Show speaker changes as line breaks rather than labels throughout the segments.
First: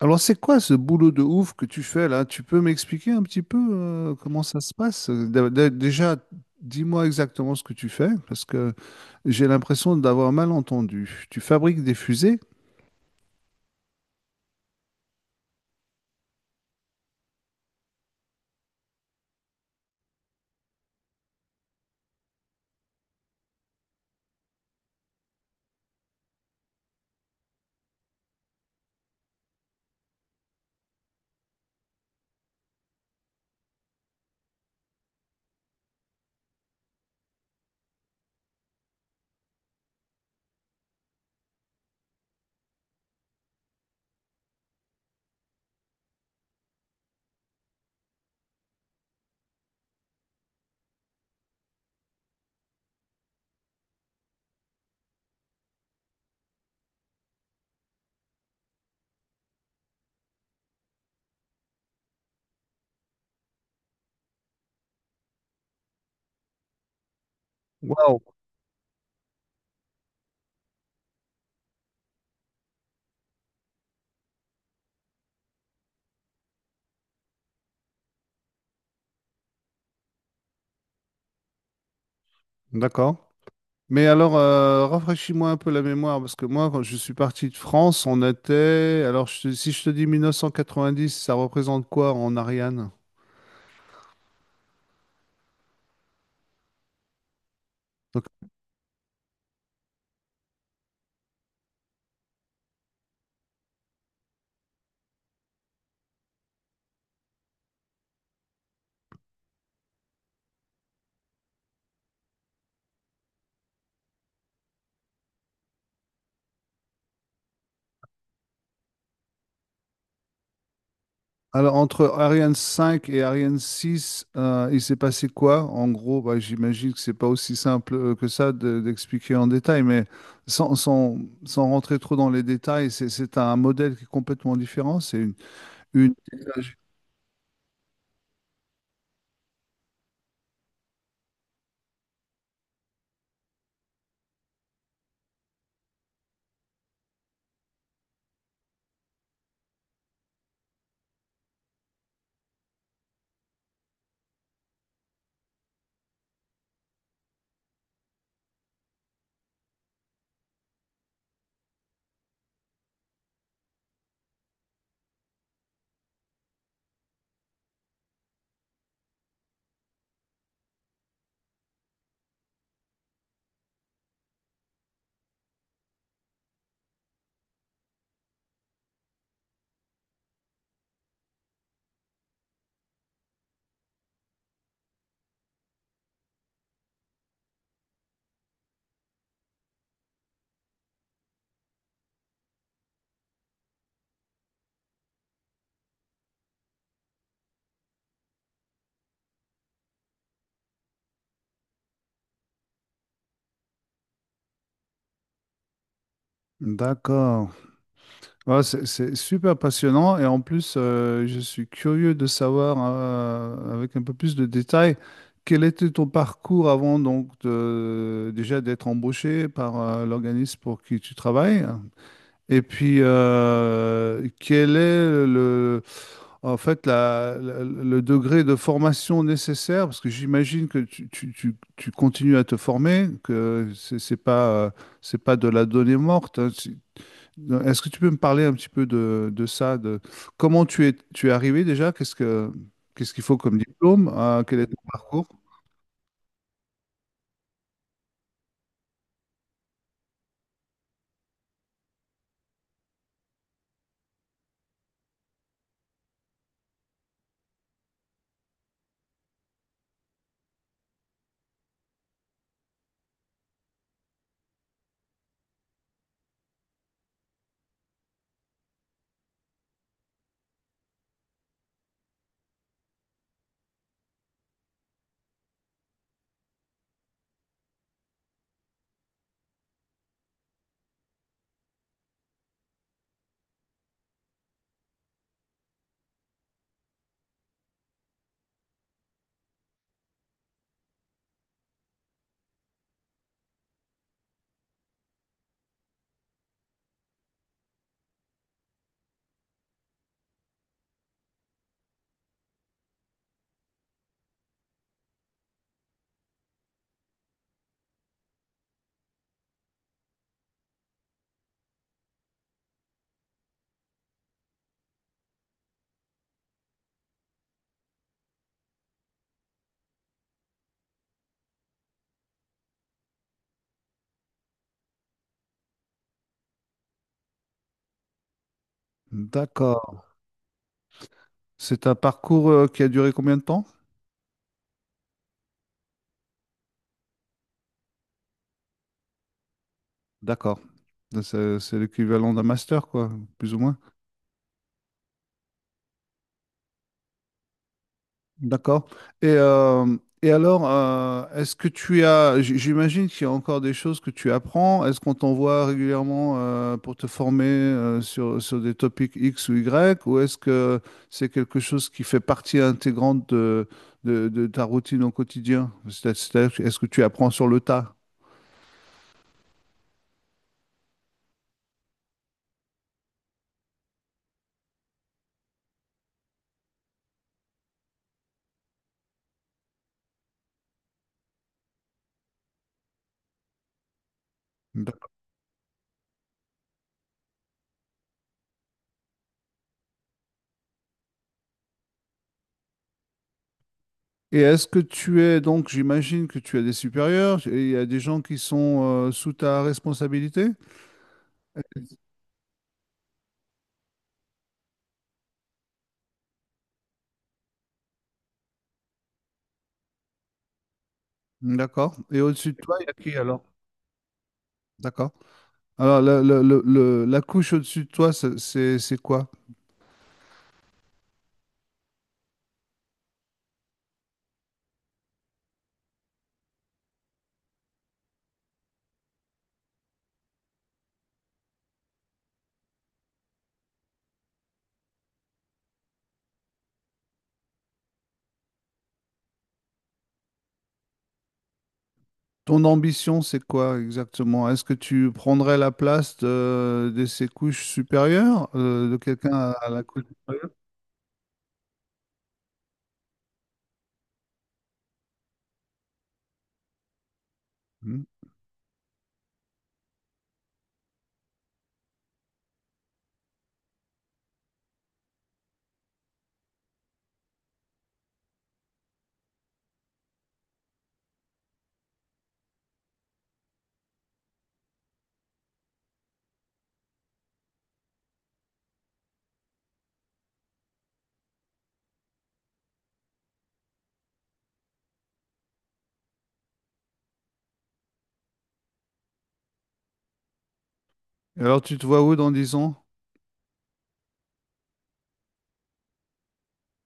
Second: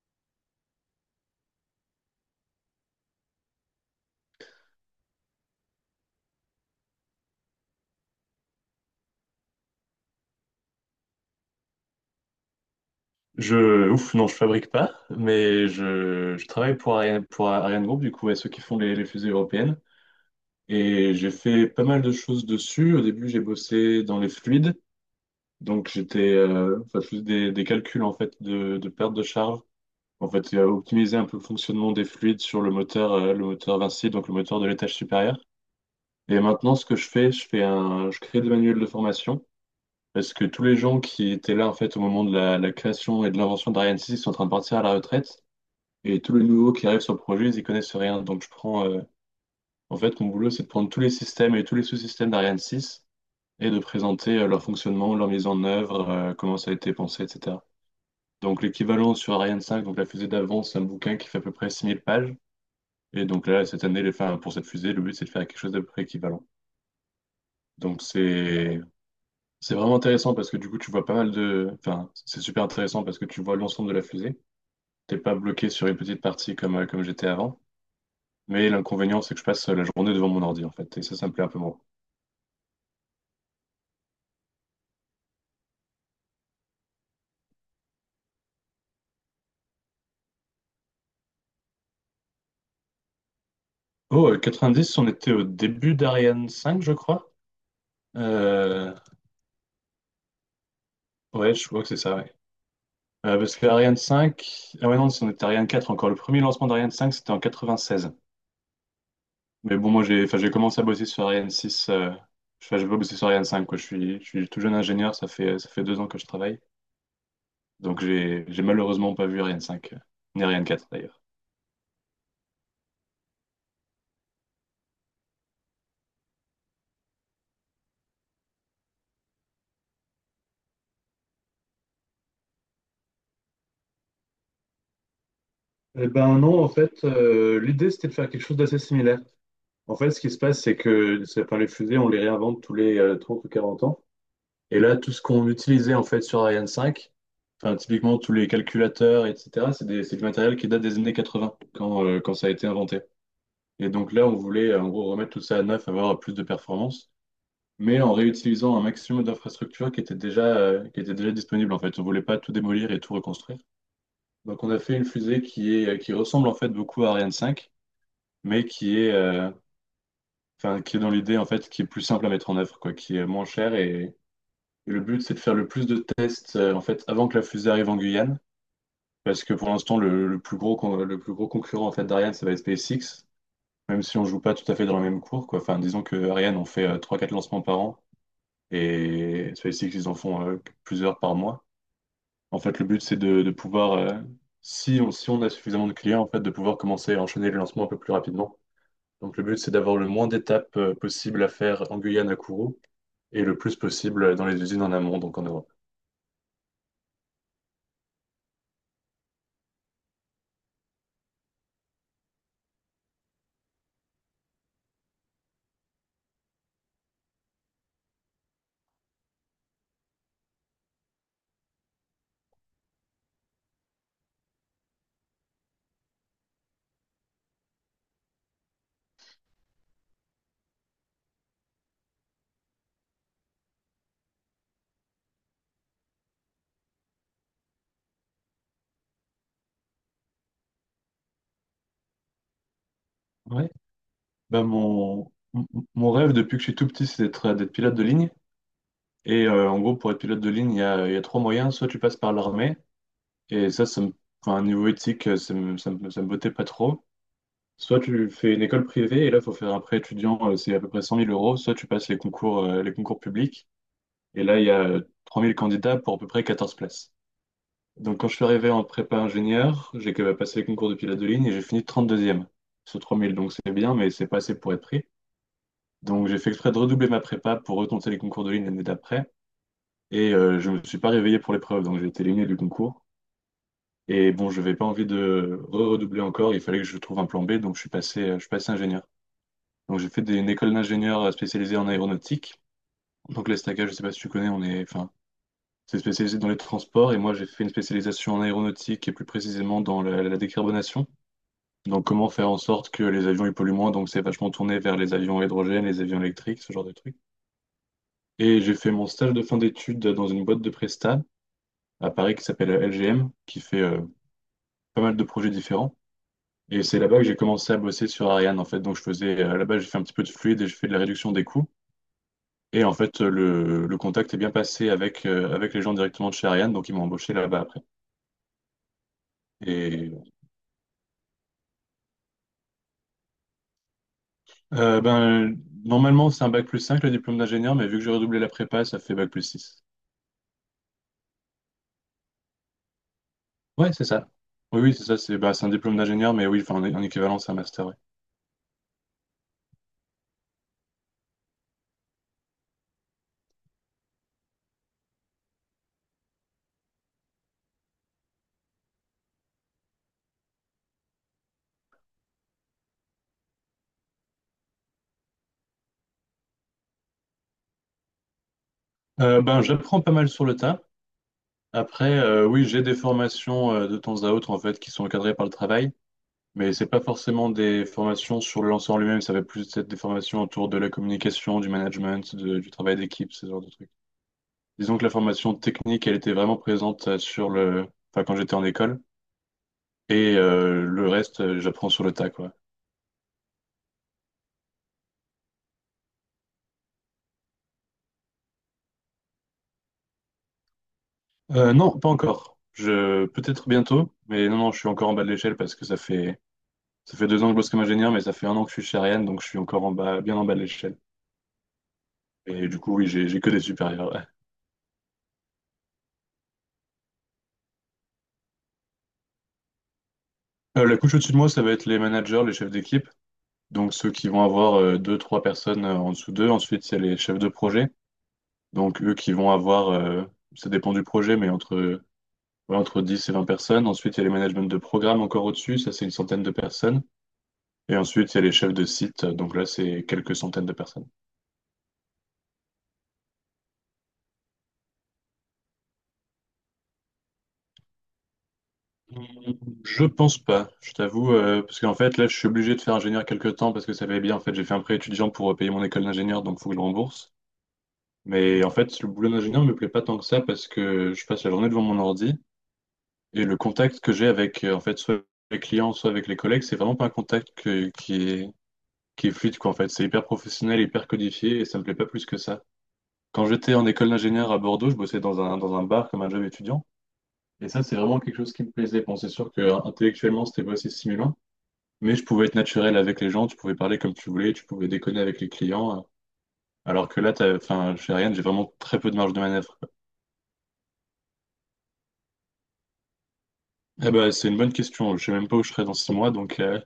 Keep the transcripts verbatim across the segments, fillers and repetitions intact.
Alors, c'est quoi ce boulot de ouf que tu fais là? Tu peux m'expliquer un petit peu euh, comment ça se passe? Dé- dé- Déjà, dis-moi exactement ce que tu fais, parce que j'ai l'impression d'avoir mal entendu. Tu fabriques des fusées?
Je, ouf, non, je fabrique pas, mais je, je travaille pour Ariane, pour Ariane Group, du coup, à ceux qui font les, les fusées européennes. Et j'ai fait pas mal de choses dessus. Au début, j'ai bossé dans les fluides. Donc, j'étais, euh, enfin, je faisais des, des calculs, en fait, de, de perte de charge. En fait, euh, optimiser un peu le fonctionnement des fluides sur le moteur, euh, le moteur Vinci, donc le moteur de l'étage supérieur. Et maintenant, ce que je fais, je fais un, je crée des manuels de formation. Parce que tous les gens qui étaient là, en fait, au moment de la, la création et de l'invention d'Ariane six sont en train de partir à la retraite. Et tous les nouveaux qui arrivent sur le projet, ils y connaissent rien. Donc je prends, euh, en fait, mon boulot, c'est de prendre tous les systèmes et tous les sous-systèmes d'Ariane six et de présenter euh, leur fonctionnement, leur mise en œuvre, euh, comment ça a été pensé, et cetera. Donc l'équivalent sur Ariane cinq, donc la fusée d'avance, c'est un bouquin qui fait à peu près six mille pages. Et donc là, cette année, les, enfin, pour cette fusée, le but, c'est de faire quelque chose d'à peu près équivalent. Donc
Waouh!
c'est c'est vraiment intéressant parce que du coup, tu vois pas mal de... Enfin, c'est super intéressant parce que tu vois l'ensemble de la fusée. T'es pas bloqué sur une petite partie comme, euh, comme j'étais avant. Mais l'inconvénient, c'est que je passe la journée devant mon ordi, en fait. Et ça, ça me plaît un peu moins.
D'accord. Mais alors, euh, rafraîchis-moi un peu la mémoire, parce que moi, quand je suis parti de France, on était... Alors, je te- si je te dis mille neuf cent quatre-vingt-dix, ça représente quoi en Ariane?
Oh, euh, quatre-vingt-dix, on était au début d'Ariane cinq, je crois.
Donc,
Euh, Ouais, je crois que c'est ça, ouais. Euh, parce que Ariane cinq... Ah ouais, non, on était à Ariane quatre encore. Le premier lancement d'Ariane cinq, c'était en quatre-vingt-seize. Mais bon, moi, j'ai enfin, j'ai commencé à bosser sur Ariane six. Euh... Enfin, j'ai pas bossé sur Ariane cinq, quoi. Je suis, je suis tout jeune ingénieur, ça fait, ça fait deux ans que je travaille. Donc, j'ai j'ai malheureusement pas vu Ariane cinq euh, ni Ariane quatre, d'ailleurs.
alors, entre Ariane cinq et Ariane six, euh, il s'est passé quoi? En gros, bah, j'imagine que c'est pas aussi simple euh, que ça de- d'expliquer en détail, mais sans, sans- sans rentrer trop dans les détails, c'est c'est un modèle qui est complètement différent. C'est une,
Eh
une-
ben non, en fait, euh, l'idée c'était de faire quelque chose d'assez similaire. En fait, ce qui se passe, c'est que c'est- enfin, les fusées, on les réinvente tous les euh, trente ou quarante ans. Et là, tout ce qu'on utilisait en fait sur Ariane cinq, enfin, typiquement tous les calculateurs, et cetera, c'est des- c'est du matériel qui date des années quatre-vingt, quand, euh, quand ça a été inventé. Et donc là, on voulait euh, en gros remettre tout ça à neuf, avoir plus de performance, mais en réutilisant un maximum d'infrastructures qui étaient déjà, euh, qui étaient déjà disponibles en fait. On voulait pas tout démolir et tout reconstruire. Donc on a fait une fusée qui est, euh, qui ressemble en fait beaucoup à Ariane cinq, mais qui est, euh, enfin, qui est dans l'idée en fait, qui est plus simple à mettre en œuvre, quoi, qui est moins cher. Et, et le but, c'est de faire le plus de tests euh, en fait avant que la fusée arrive en Guyane, parce que pour l'instant, le, le plus gros, con- le plus gros concurrent en fait d'Ariane, ça va être SpaceX, même si on joue pas tout à fait dans la même cour, quoi. Enfin, disons que Ariane, on fait euh, trois quatre lancements par an, et SpaceX, ils en font euh, plusieurs par mois. En fait, le but, c'est de, de pouvoir, euh, si on, si on a suffisamment de clients, en fait, de pouvoir commencer à enchaîner les lancements un peu plus rapidement. Donc, le but, c'est d'avoir le moins d'étapes euh, possible à faire en Guyane à Kourou et le plus possible dans les usines en amont, donc en Europe.
D'accord. Ouais, c'est c'est super passionnant et en plus, euh, je suis curieux de savoir, euh, avec un peu plus de détails, quel était ton parcours avant donc de- déjà d'être embauché par euh, l'organisme pour qui tu travailles? Et puis, euh, quel est le, en fait, la- la- le degré de formation nécessaire? Parce que j'imagine que tu, tu- tu- tu continues à te former, que c'est c'est pas, euh, c'est pas de la donnée morte, hein. Tu- Est-ce que tu peux me parler un petit peu de, de ça, de comment tu es, tu es arrivé déjà? Qu'est-ce que, qu'est-ce qu'il faut comme
Ouais.
diplôme? Euh, quel
Bah,
est ton parcours?
mon, mon mon rêve depuis que je suis tout petit, c'est d'être euh, d'être pilote de ligne. Et euh, en gros, pour être pilote de ligne, il y a, il y a trois moyens. Soit tu passes par l'armée, et ça, ça me, enfin, niveau éthique, euh, ça me, ça me, ça me bottait pas trop. Soit tu fais une école privée, et là, il faut faire un prêt étudiant, euh, c'est à peu près cent mille euros. Soit tu passes les concours, euh, les concours publics, et là, il y a euh, trois mille candidats pour à peu près quatorze places. Donc, quand je suis arrivé en prépa ingénieur, j'ai que- passé le concours de pilote de ligne et j'ai fini trente deuxième sur trois mille. Donc, c'est bien, mais c'est pas assez pour être pris. Donc, j'ai fait exprès de redoubler ma prépa pour retenter les concours de ligne l'année d'après. Et euh, je me suis pas réveillé pour l'épreuve, donc j'ai été éliminé du concours. Et bon, je n'avais pas envie de re-redoubler encore. Il fallait que je trouve un plan B, donc je suis passé, euh, je suis passé ingénieur. Donc, j'ai fait des- une école d'ingénieur euh, spécialisée en aéronautique. Donc, l'ESTACA, je sais pas si tu connais, on est, enfin, c'est spécialisé dans les transports. Et moi, j'ai fait une spécialisation en aéronautique et plus précisément dans la la décarbonation. Donc, comment faire en sorte que les avions ils polluent moins? Donc, c'est vachement tourné vers les avions à hydrogène, les avions électriques, ce genre de trucs. Et j'ai fait mon stage de fin d'études dans une boîte de prestat à Paris qui s'appelle L G M, qui fait euh, pas mal de projets différents. Et c'est là-bas que j'ai commencé à bosser sur Ariane, en fait. Donc, je faisais, euh, là-bas, j'ai fait un petit peu de fluide et je fais de la réduction des coûts. Et en fait, euh, le, le contact est bien passé avec, euh, avec les gens directement de chez Ariane, donc ils m'ont embauché là-bas après.
D'accord.
Et
C'est un parcours euh, qui a duré combien de temps?
euh, ben, normalement, c'est un bac plus cinq le diplôme d'ingénieur, mais vu que j'ai redoublé la prépa, ça fait bac plus six.
D'accord. C'est c'est l'équivalent d'un master, quoi, plus ou moins.
Ouais, c'est ça. Oui, oui, c'est ça. C'est bah, c'est un diplôme d'ingénieur, mais oui, enfin, en, en équivalent, c'est un master, ouais.
D'accord. Et, euh, et alors, euh, est-ce que tu as, j- j'imagine qu'il y a encore des choses que tu apprends. Est-ce qu'on t'envoie régulièrement euh, pour te former euh, sur, sur des topics X ou Y, ou est-ce que c'est quelque chose qui fait partie intégrante de, de, de ta routine au quotidien? C'est- c'est-à-dire, est-ce que tu apprends sur le tas?
Euh, ben, j'apprends pas mal sur le tas. Après, euh, oui, j'ai des formations euh, de temps à autre en fait qui sont encadrées par le travail, mais c'est pas forcément des formations sur le lanceur en lui-même. Ça va plus être des formations autour de la communication, du management, de- du travail d'équipe, ce genre de trucs. Disons que la
D'accord.
formation technique, elle était vraiment présente euh, sur le, enfin, quand j'étais en école. Et euh, le reste, euh, j'apprends sur le tas, quoi.
Et est-ce que tu es, donc, j'imagine que tu as des supérieurs et il y a des gens qui sont euh, sous ta responsabilité?
Euh, non, pas encore. Je, peut-être bientôt, mais non, non, je suis encore en bas de l'échelle parce que ça fait, ça fait deux ans que je bosse comme ingénieur, mais ça fait un an que je suis chez Ariane, donc je suis encore en bas, bien en bas de l'échelle.
D'accord. Et au-dessus de
Et
toi,
du
il y a
coup, oui,
qui
j'ai, j'ai
alors?
que des supérieurs, ouais.
D'accord. Alors, le- le- le- le- la couche au-dessus de toi, c'est c'est- c'est quoi?
Euh, la couche au-dessus de moi, ça va être les managers, les chefs d'équipe, donc ceux qui vont avoir euh, deux, trois personnes euh, en dessous d'eux. Ensuite, il y a les chefs de projet, donc eux qui vont avoir, euh, ça dépend du projet, mais entre Ouais, entre dix et vingt personnes. Ensuite, il y a les managements de programme encore au-dessus, ça c'est une centaine de personnes. Et ensuite, il y a les chefs de site, donc là c'est quelques centaines de personnes.
Ton ambition, c'est quoi exactement? Est-ce que tu prendrais la place de, de ces couches supérieures, euh, de
Hmm,
quelqu'un à la couche
je pense
supérieure?
pas, je t'avoue, euh, parce qu'en fait là je suis obligé de faire ingénieur quelques temps parce que ça va bien. En fait, j'ai fait un prêt étudiant pour euh, payer mon école d'ingénieur, donc faut que je le rembourse.
Hmm.
Mais en fait, le boulot d'ingénieur me plaît pas tant que ça parce que je passe la journée devant mon ordi et le contact que j'ai avec euh, en fait soit les clients, soit avec les collègues, c'est vraiment pas un contact que- qui est qui est fluide quoi. En fait, c'est hyper professionnel, hyper codifié et ça me plaît pas plus que ça. Quand j'étais en école d'ingénieur à Bordeaux, je bossais dans un, dans un bar comme un job étudiant. Et ça, c'est vraiment quelque chose qui me plaisait. Bon, c'est sûr que euh, intellectuellement, c'était pas assez stimulant, mais je pouvais être naturel avec les gens, tu pouvais parler comme tu voulais, tu pouvais déconner avec les clients. euh, Alors que là, t'as, enfin, chez Ryan, j'ai vraiment très peu de marge de manœuvre, quoi.
Et alors, tu te vois où dans dix ans?
Eh ben, c'est une bonne question. Je sais même pas où je serai dans six mois, donc euh,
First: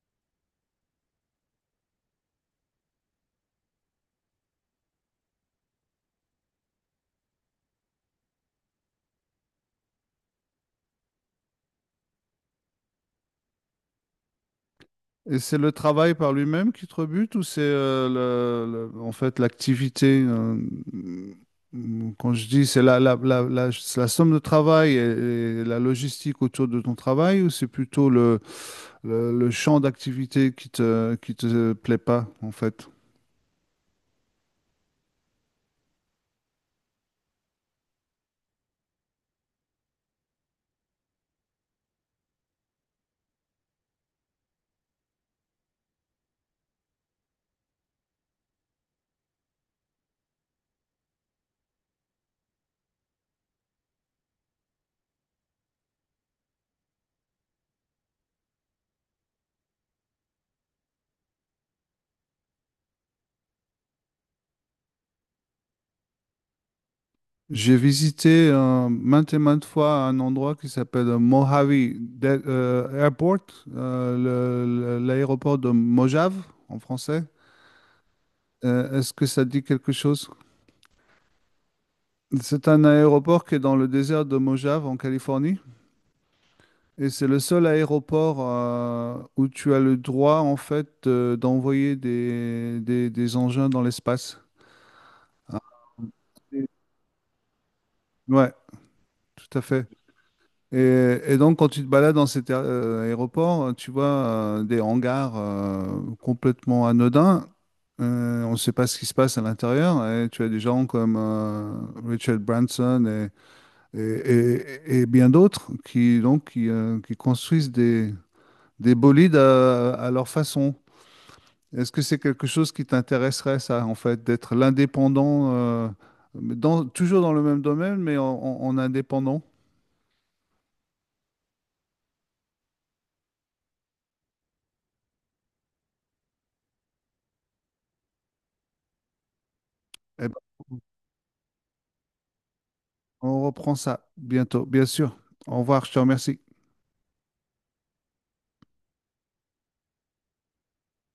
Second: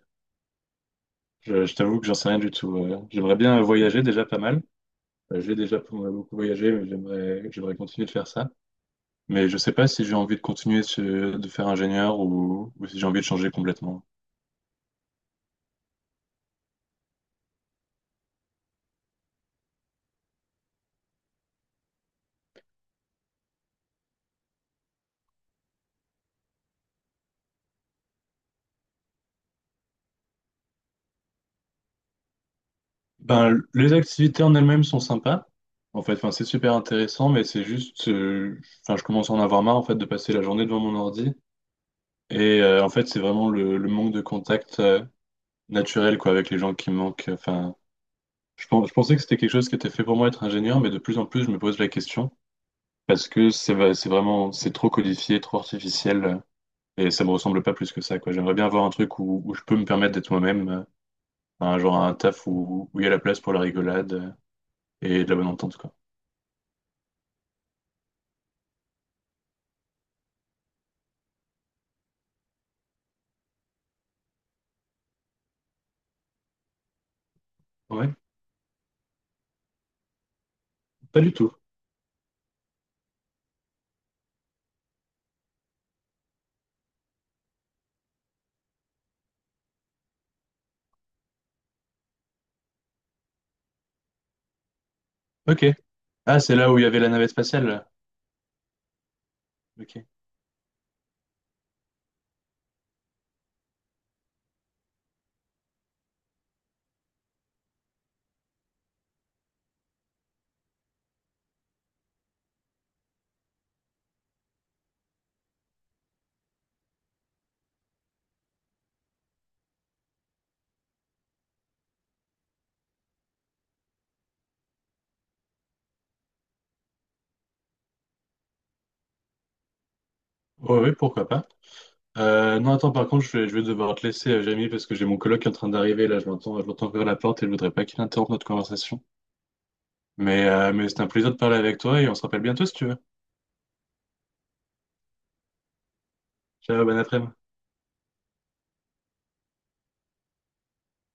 je, je t'avoue que j'en sais rien du tout. euh. J'aimerais bien voyager déjà pas mal. Euh, j'ai déjà beaucoup voyagé, mais j'aimerais, j'aimerais continuer de faire ça. Mais je sais pas si j'ai envie de continuer ce- de faire ingénieur ou, ou si j'ai envie de changer complètement.
Et c'est le travail par lui-même qui te rebute ou c'est euh, le- le- en fait l'activité euh, mm, quand je dis c'est la, la, la, la, c'est la somme de travail et, et la logistique autour de ton travail ou c'est plutôt le, le, le champ d'activité qui te, qui te plaît pas en fait?
Ben, l- les activités en elles-mêmes sont sympas. En fait, enfin, c'est super intéressant, mais c'est juste, euh, enfin, je commence à en avoir marre en fait de passer la journée devant mon ordi. Et euh, en fait, c'est vraiment le, le manque de contact euh, naturel quoi avec les gens qui me manquent. Enfin, je, pen- je pensais que c'était quelque chose qui était fait pour moi être ingénieur, mais de plus en plus, je me pose la question parce que c'est va- c'est vraiment, c'est trop codifié, trop artificiel. Et ça me ressemble pas plus que ça, quoi. J'aimerais bien avoir un truc où, où je peux me permettre d'être moi-même, euh, un genre un taf où où il y a la place pour la rigolade euh, et de la bonne entente, quoi.
J'ai visité euh, maintes et maintes fois un endroit qui s'appelle Mojave De- euh, Airport, euh, le- le- l'aéroport de Mojave en français.
Ouais,
Euh, est-ce que ça dit quelque chose?
pas du tout.
C'est un aéroport qui est dans le désert de Mojave en Californie et c'est le seul aéroport euh, où tu as le droit en fait de- d'envoyer des, des- des engins dans l'espace. Ah,
Ok. Ah, c'est
et-
là où il y avait la navette spatiale.
Ouais, tout à fait.
Ok.
Et, et donc quand tu te balades dans cet aé- euh, aéroport, tu vois euh, des hangars euh, complètement anodins. Euh, on ne sait pas ce qui se passe à l'intérieur et tu as des gens comme euh, Richard Branson et, et- et bien d'autres qui, donc, qui, euh, qui construisent des, des bolides à, à leur façon. Est-ce que c'est quelque chose qui t'intéresserait, ça, en fait, d'être l'indépendant, euh, dans, toujours dans le même domaine, mais en, en- en indépendant?
Ouais, ouais, pourquoi pas. Euh, non, attends, par contre, je vais, je vais devoir te laisser, euh, Jamie, parce que j'ai mon coloc qui est en train d'arriver, là, je l'entends, je l'entends ouvrir la porte et je voudrais pas qu'il interrompe notre conversation.
Eh
Mais,
ben,
euh, mais c'est un plaisir de parler avec toi et on se rappelle bientôt si tu veux.
on reprend ça bientôt, bien sûr. Au revoir, je te remercie.
Ciao, bon après-midi.